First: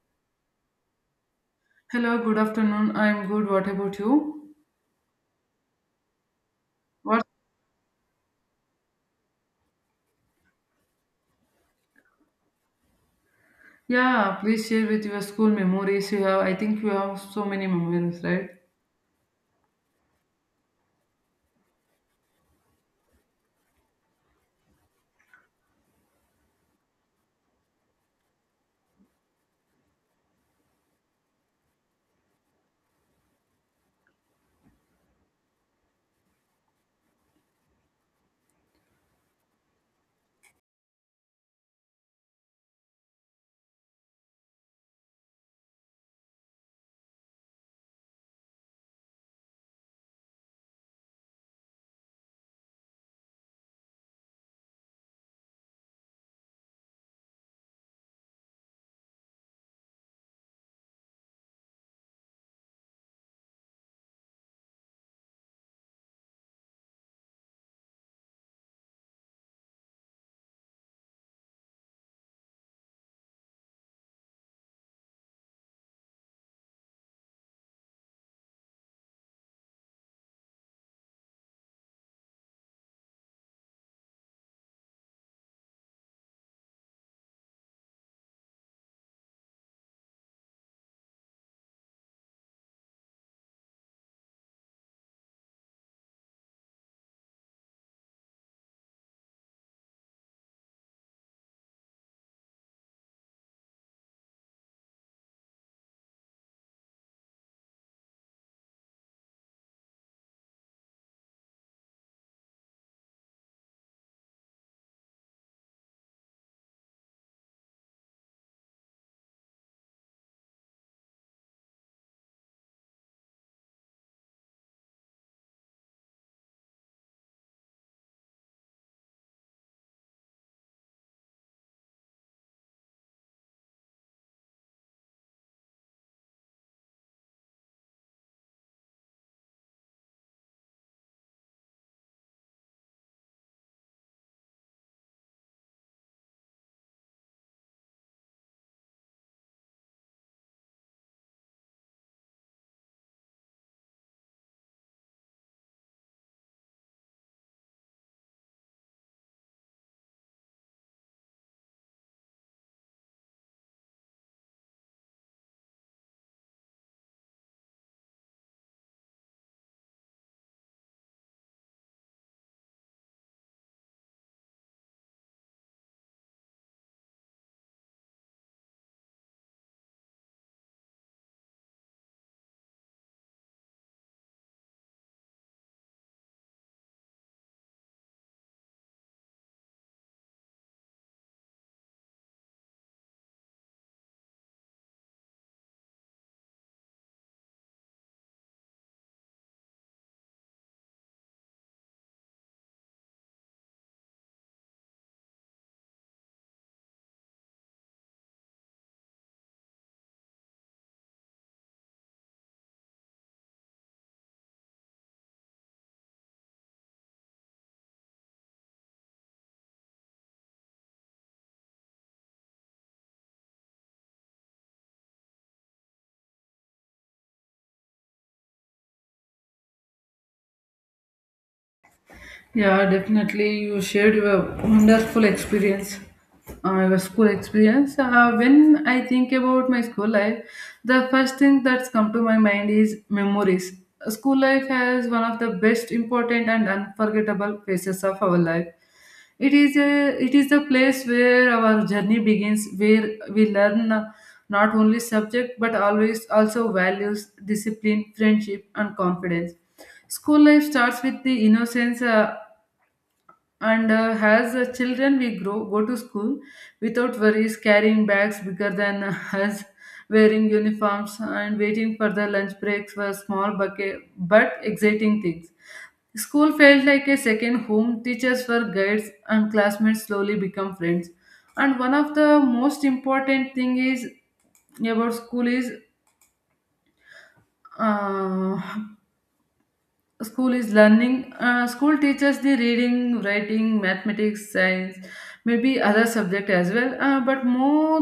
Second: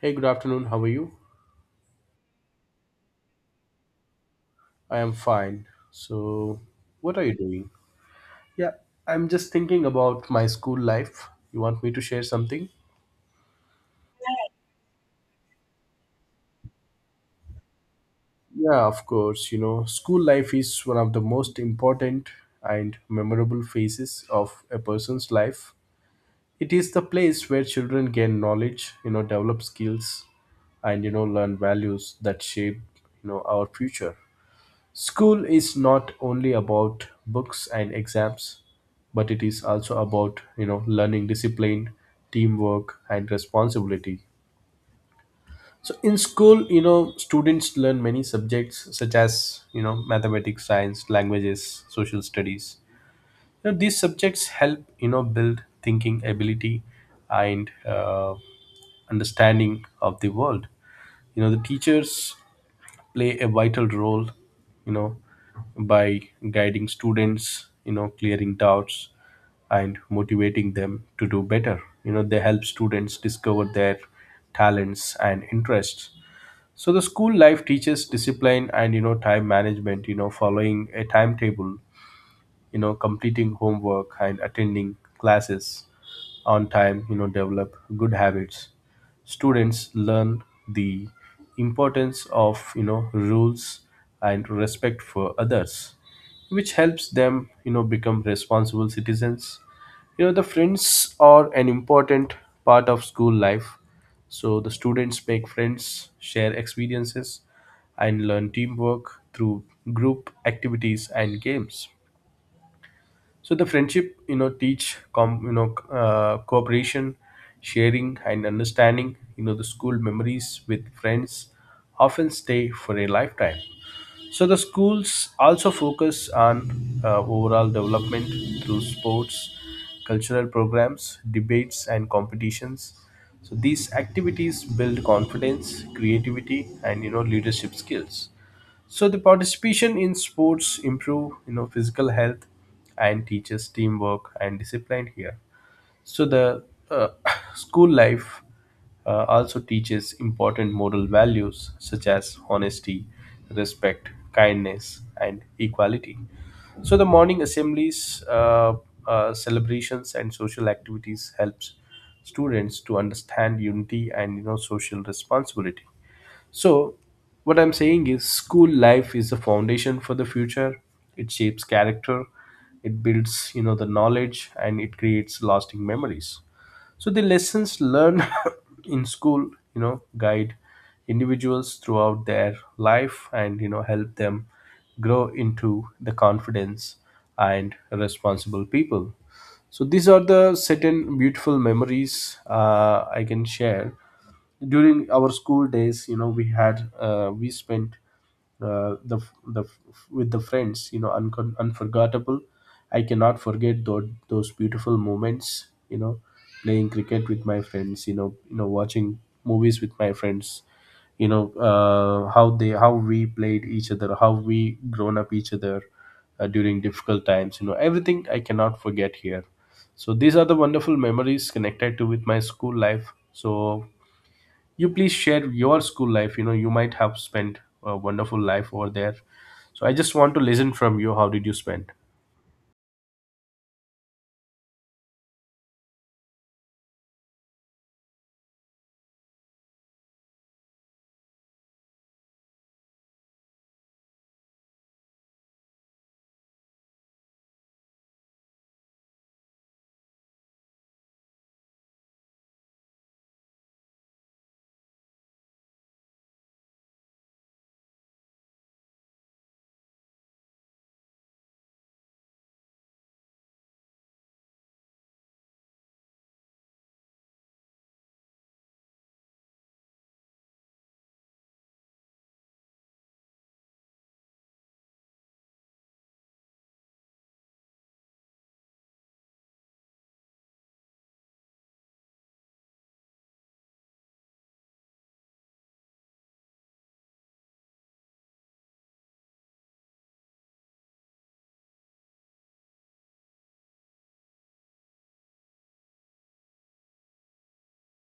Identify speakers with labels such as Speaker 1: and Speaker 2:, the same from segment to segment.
Speaker 1: Hey, good afternoon. How are you?
Speaker 2: Hello, good afternoon. I'm good. What about you?
Speaker 1: I am fine. So, what are
Speaker 2: What?
Speaker 1: you doing? Yeah, I'm just thinking about my school life. You want me to share something?
Speaker 2: Yeah, please share with your school memories you have. I think you have so many memories, right?
Speaker 1: Yeah, of course. School life is one of the most important and memorable phases of a person's life. It is the place where children gain knowledge, develop skills, and learn values that shape, our future. School is not only about books and exams, but it is also about, learning discipline, teamwork, and responsibility. So in school, students learn many subjects such as, mathematics, science, languages, social studies. These subjects help, build thinking ability and understanding of the world. The teachers play a vital role you know by guiding students, clearing doubts, and motivating them to do better. They help students discover their talents and interests. So the school life teaches discipline and time management. Following a timetable, completing homework, and attending classes on time, develop good habits. Students learn the importance of, rules and respect for others, which helps them, become responsible citizens. The friends are an important part of school life. So the students make friends, share experiences, and learn teamwork through group activities and games. So the friendship teach cooperation, sharing, and understanding. The school memories with friends often stay for a lifetime. So the schools also focus on overall development through sports, cultural programs, debates, and competitions. So these activities build confidence, creativity, and leadership skills. So the participation in sports improve physical health and teaches teamwork and discipline here. So the uh, school life also teaches important moral values such as honesty, respect, kindness, and equality. So the morning assemblies, celebrations, and social activities helps students to understand unity and social responsibility. So, what I'm saying is, school life is the foundation for the future. It shapes character, it builds, the knowledge, and it creates lasting memories. So, the lessons learned in school, guide individuals throughout their life and, help them grow into the confidence and responsible people. So these are the certain beautiful memories I can share during our school days. We had, we spent, uh, the f- the f- with the friends, you know uncon unforgettable. I cannot forget those beautiful moments, playing cricket with my friends, watching movies with my friends, how they, how we played each other, how we grown up each other during difficult times. Everything, I cannot forget here. So these are the wonderful memories connected to with my school life. So you please share your school life. You might have spent a wonderful life over there. So I just want to listen from you how did you spend.
Speaker 2: Yeah, definitely. You shared your wonderful experience, your school experience. When I think about my school life, the first thing that's come to my mind is memories. School life has one of the best, important, and unforgettable phases of our life. It is the place where our journey begins, where we learn not only subject but always also values, discipline, friendship, and confidence. School life starts with the innocence and as children, we grow go to school without worries, carrying bags bigger than us, wearing uniforms, and waiting for the lunch breaks for small bucket, but exciting things. School felt like a second home. Teachers were guides, and classmates slowly become friends. And one of the most important thing is about school is uh, school is learning school teaches the reading, writing, mathematics, science, maybe other subject as well, but more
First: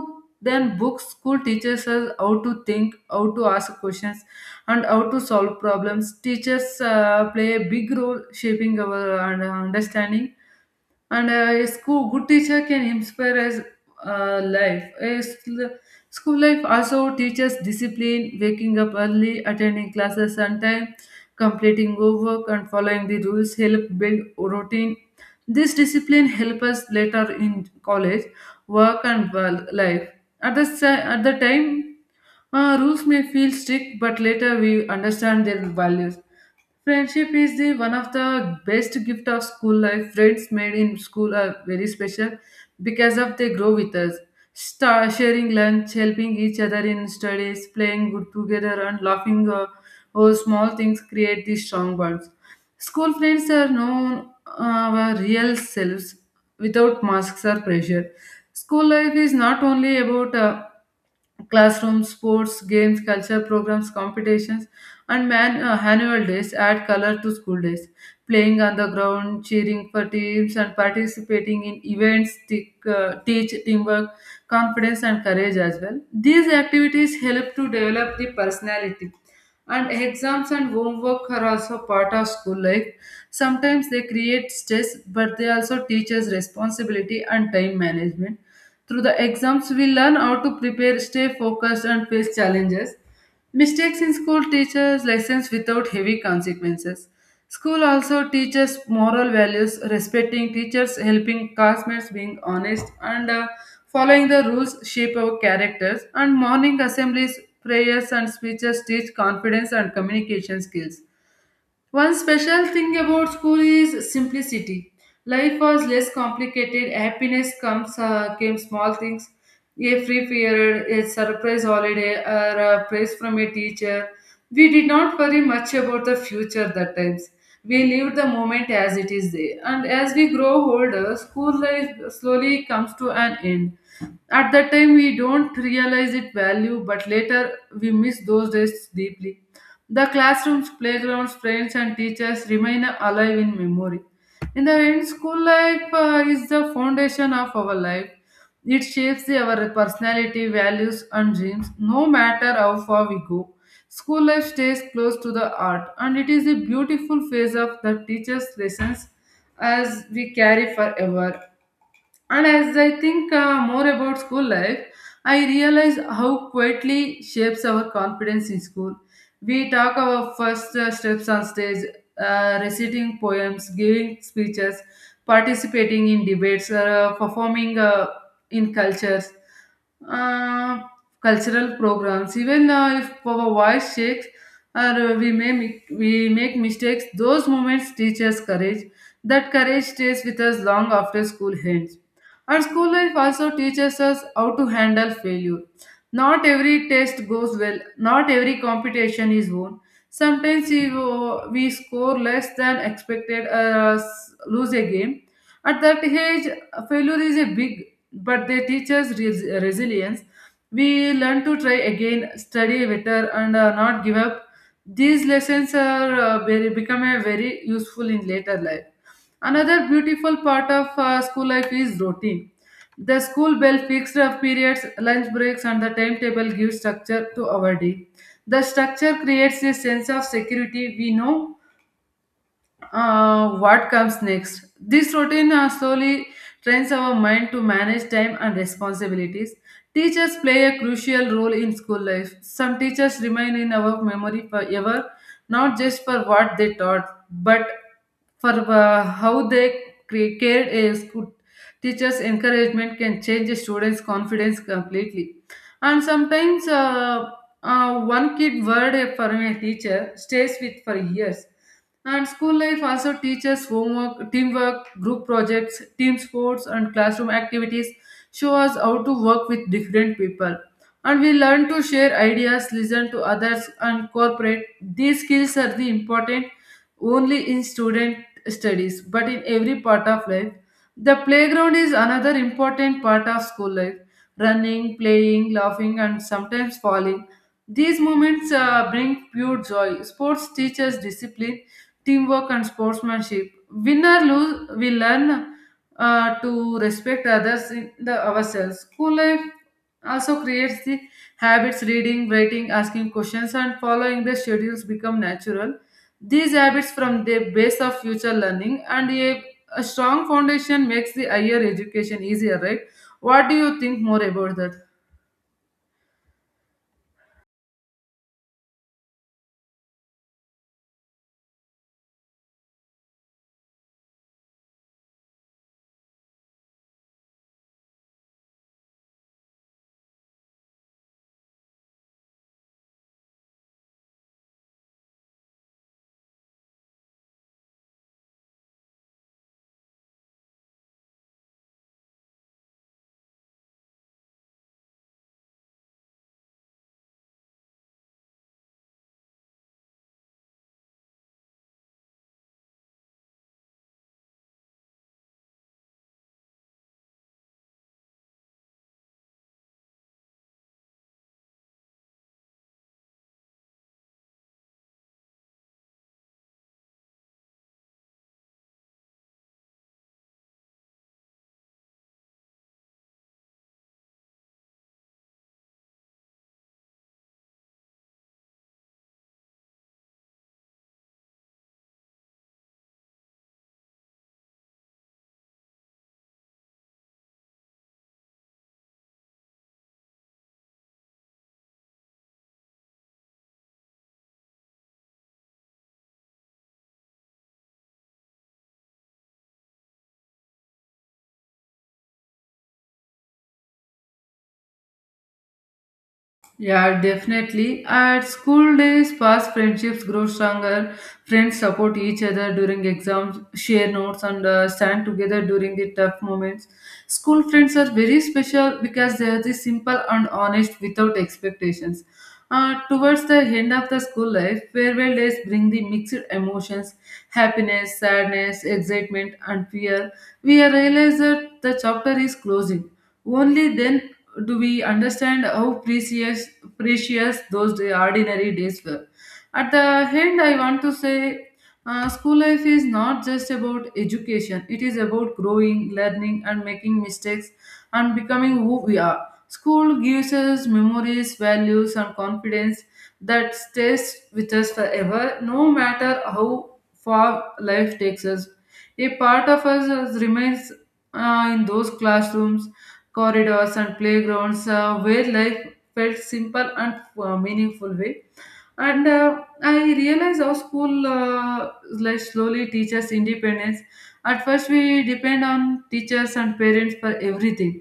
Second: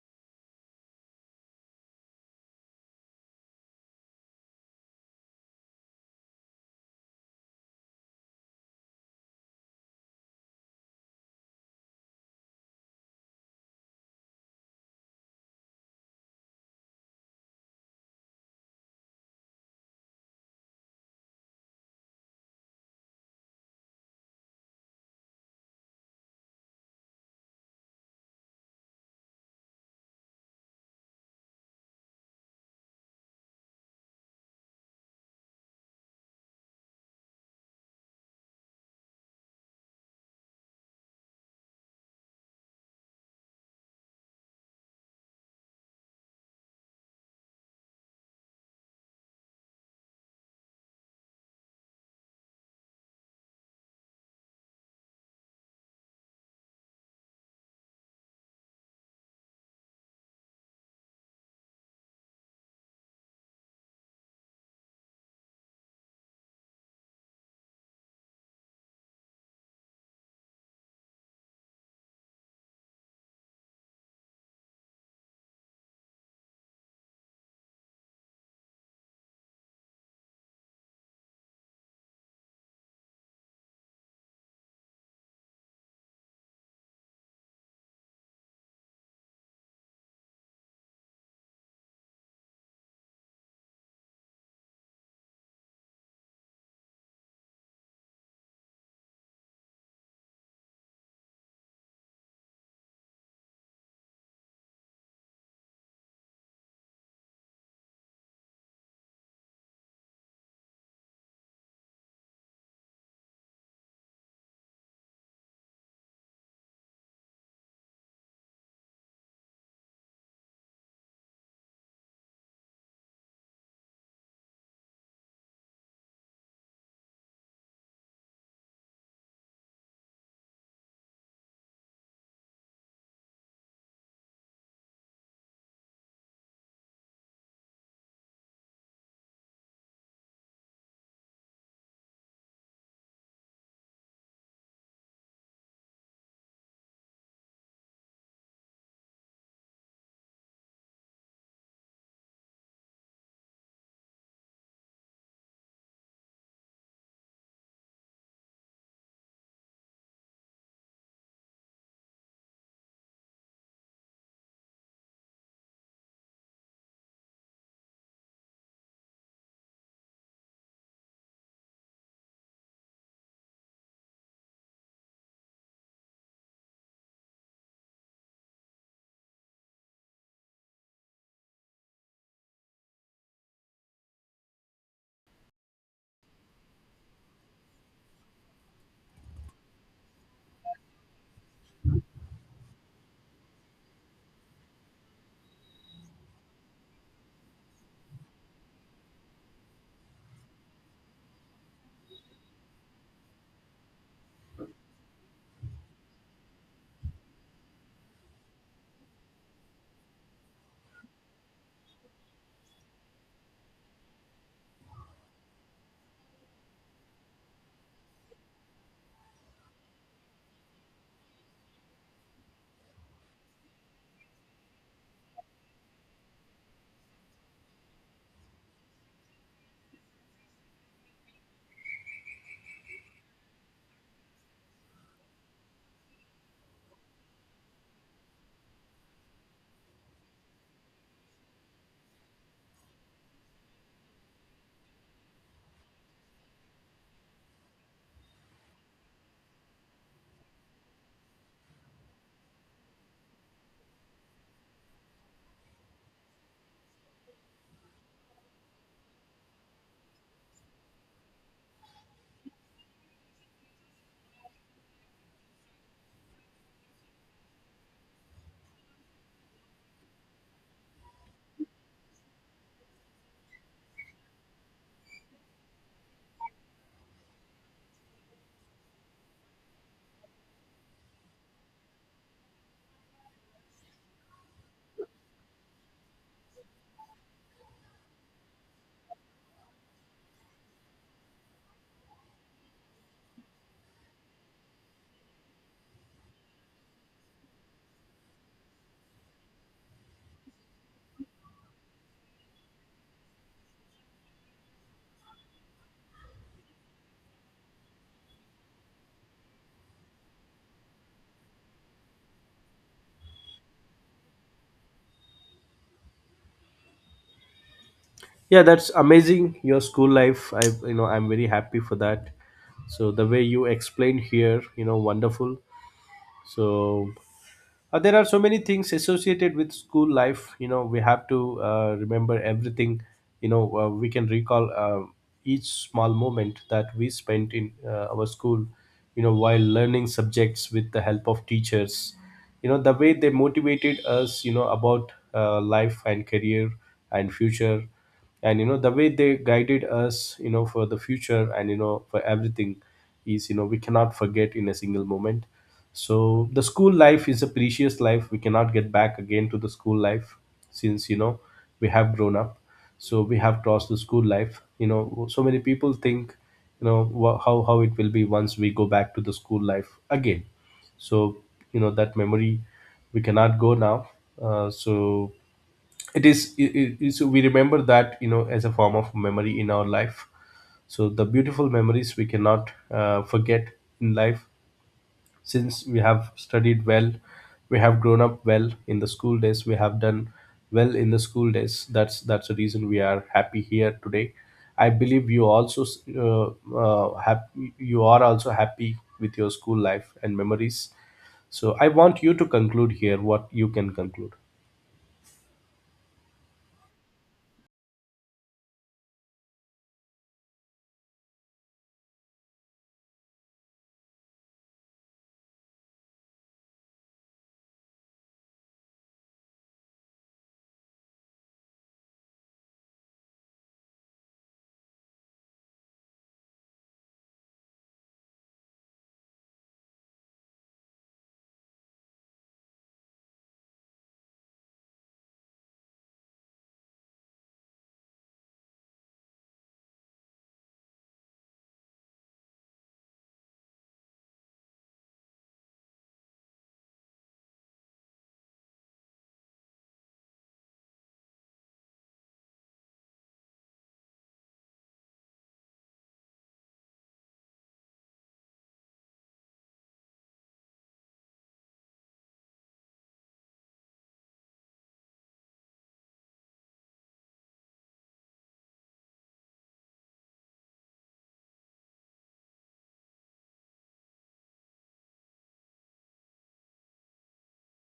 Speaker 2: than books, school teaches us how to think, how to ask questions, and how to solve problems. Teachers play a big role shaping our understanding, and a school good teacher can inspire us. uh, life a sl- School life also teaches discipline, waking up early, attending classes on time, completing homework, and following the rules help build routine. This discipline help us later in college, work, and world life. At the time, rules may feel strict, but later we understand their values. Friendship is the one of the best gift of school life. Friends made in school are very special because of they grow with us. Star sharing lunch, helping each other in studies, playing good together, and laughing over small things create these strong bonds. School friends are known our real selves without masks or pressure. School life is not only about classrooms, sports, games, culture programs, competitions, and man, annual days add color to school days. Playing on the ground, cheering for teams, and participating in events teach teamwork, confidence, and courage as well. These activities help to develop the personality, and exams and homework are also part of school life. Sometimes they create stress, but they also teach us responsibility and time management. Through the exams, we learn how to prepare, stay focused, and face challenges. Mistakes in school teaches lessons without heavy consequences. School also teaches moral values, respecting teachers, helping classmates, being honest, and following the rules shape our characters. And morning assemblies, prayers, and speeches teach confidence and communication skills. One special thing about school is simplicity. Life was less complicated. Happiness comes came small things, a free period, a surprise holiday, or a praise from a teacher. We did not worry much about the future that times. We lived the moment as it is there. And as we grow older, school life slowly comes to an end. At that time, we don't realize its value, but later we miss those days deeply. The classrooms, playgrounds, friends, and teachers remain alive in memory. In the end, school life is the foundation of our life. It shapes our personality, values, and dreams, no matter how far we go. School life stays close to the heart, and it is a beautiful phase of the teacher's lessons as we carry forever. And as I think more about school life, I realize how quietly shapes our confidence in school. We talk our first steps on stage, reciting poems, giving speeches, participating in debates, uh, performing in uh, cultural programs. Even if our voice shakes or we make mistakes, those moments teach us courage. That courage stays with us long after school ends. And school life also teaches us how to handle failure. Not every test goes well, not every competition is won. Sometimes we score less than expected, lose a game. At that age, failure is a big, but they teach us resilience. We learn to try again, study better, and not give up. These lessons are become a very useful in later life. Another beautiful part of school life is routine. The school bell fixed up periods, lunch breaks, and the timetable give structure to our day. The structure creates a sense of security. We know what comes next? This routine slowly trains our mind to manage time and responsibilities. Teachers play a crucial role in school life. Some teachers remain in our memory forever, not just for what they taught, but for how they cared a school. Teachers' encouragement can change a student's confidence completely. And sometimes, one kid word from a teacher stays with for years. And school life also teaches homework, teamwork, group projects, team sports, and classroom activities show us how to work with different people. And we learn to share ideas, listen to others, and cooperate. These skills are the important only in student studies, but in every part of life. The playground is another important part of school life. Running, playing, laughing, and sometimes falling. These moments bring pure joy. Sports teaches discipline, teamwork, and sportsmanship. Win or lose, we learn to respect others in the ourselves. School life also creates the habits reading, writing, asking questions, and following the schedules become natural. These habits from the base of future learning and a strong foundation makes the higher education easier, right? What do you think more about that?
Speaker 1: Yeah, that's amazing your school life. I you know i'm very happy for that. So the way you explained here, wonderful. So there are so many things associated with school life. We have to remember everything. We can recall each small moment that we spent in our school, while learning subjects with the help of teachers, the way they motivated us about life and career and future, and the way they guided us, for the future and for everything is, we cannot forget in a single moment. So the school life is a precious life. We cannot get back again to the school life since, we have grown up. So we have crossed the school life. So many people think, how it will be once we go back to the school life again. So that memory we cannot go now. So it is, we remember that, as a form of memory in our life. So the beautiful memories we cannot forget in life, since we have studied well. We have grown up well in the school days. We have done well in the school days. That's the reason we are happy here today. I believe you also happy. You are also happy with your school life and memories. So I want you to conclude here what you can conclude.
Speaker 2: Yeah, definitely. At school days, past friendships grow stronger. Friends support each other during exams, share notes, and stand together during the tough moments. School friends are very special because they are the simple and honest without expectations. Towards the end of the school life, farewell days bring the mixed emotions happiness, sadness, excitement, and fear. We realize that the chapter is closing. Only then do we understand how precious precious those ordinary days were. At the end, I want to say school life is not just about education, it is about growing, learning, and making mistakes and becoming who we are. School gives us memories, values, and confidence that stays with us forever, no matter how far life takes us. A part of us remains in those classrooms, corridors, and playgrounds where life felt simple and meaningful way, and I realize our school like slowly teaches independence. At first we depend on teachers and parents for everything,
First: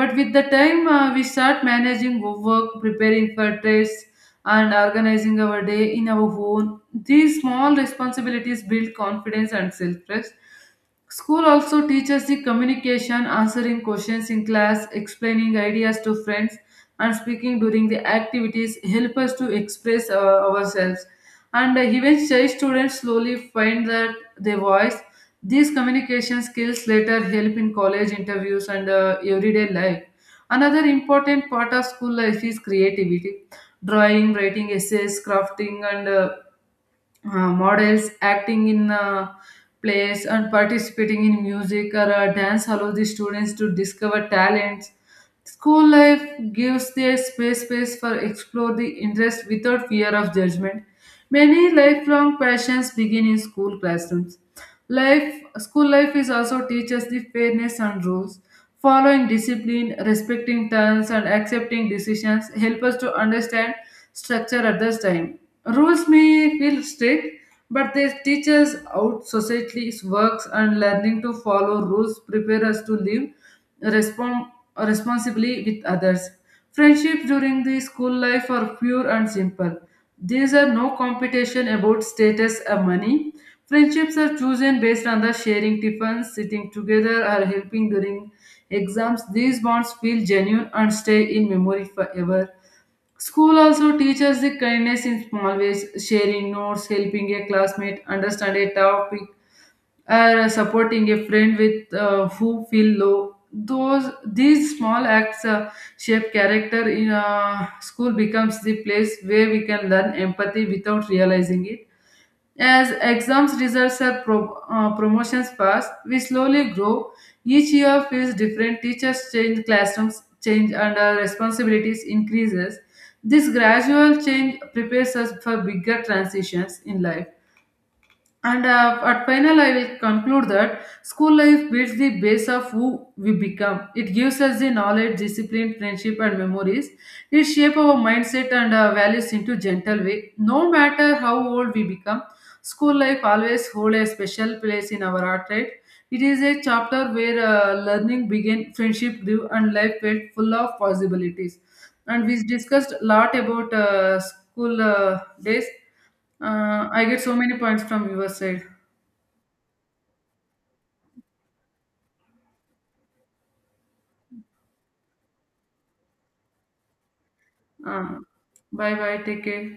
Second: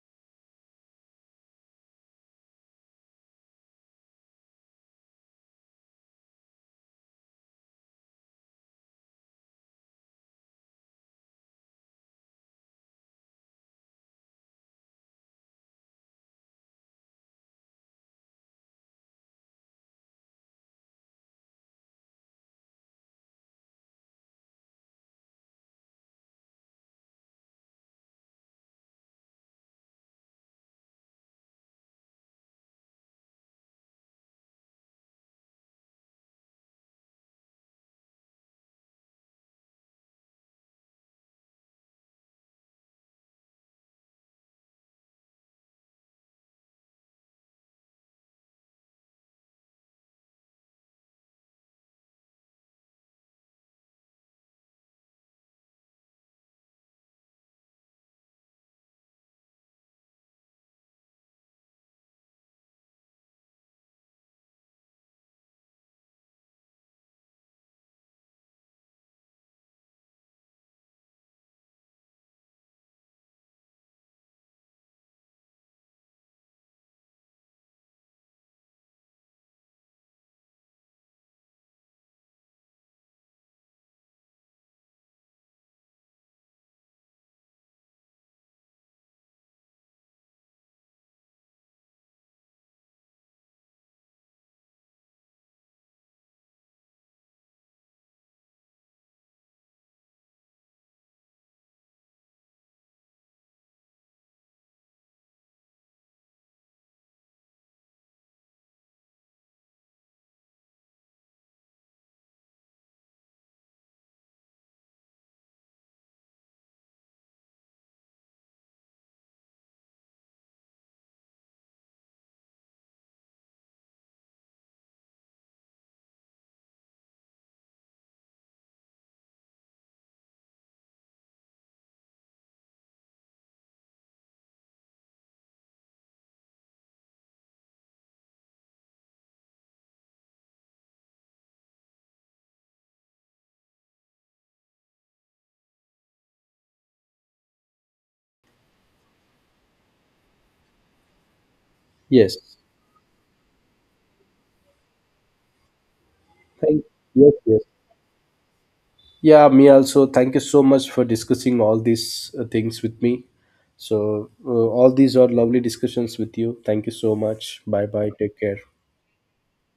Speaker 2: but with the time we start managing work, preparing for tests, and organizing our day in our own. These small responsibilities build confidence and self-trust. School also teaches the communication, answering questions in class, explaining ideas to friends, and speaking during the activities help us to express ourselves, and even shy students slowly find that their voice. These communication skills later help in college interviews and everyday life. Another important part of school life is creativity, drawing, writing essays, crafting, and models, acting in plays, and participating in music or dance allows the students to discover talents. School life gives their space for explore the interest without fear of judgment. Many lifelong passions begin in school classrooms. Life, school life is also teaches the fairness and rules, following discipline, respecting terms, and accepting decisions help us to understand structure at this time. Rules may feel strict, but they teach us how society works, and learning to follow rules prepare us to live respon responsibly with others. Friendship during the school life are pure and simple. These are no competition about status or money. Friendships are chosen based on the sharing tiffins, sitting together, or helping during exams. These bonds feel genuine and stay in memory forever. School also teaches the kindness in small ways, sharing notes, helping a classmate understand a topic, or supporting a friend with who feel low. Those these small acts shape character. In School becomes the place where we can learn empathy without realizing it. As exams results are promotions pass, we slowly grow. Each year feels different. Teachers change, classrooms change, and our responsibilities increases. This gradual change prepares us for bigger transitions in life. And at final, I will conclude that school life builds the base of who we become. It gives us the knowledge, discipline, friendship, and memories. It shapes our mindset and values into gentle way. No matter how old we become, school life always hold a special place in our heart, right? It is a chapter where learning began, friendship grew, and life felt full of possibilities. And
Speaker 1: Yes.
Speaker 2: we discussed a lot about school days.
Speaker 1: Thank.
Speaker 2: I get
Speaker 1: Yes.
Speaker 2: so many
Speaker 1: Yes.
Speaker 2: points from your side.
Speaker 1: Yeah, me also. Thank you so much for discussing all these things with me. So, all these are lovely discussions with you. Thank you so much. Bye bye.
Speaker 2: Uh,
Speaker 1: Take care.
Speaker 2: Bye bye. Take care.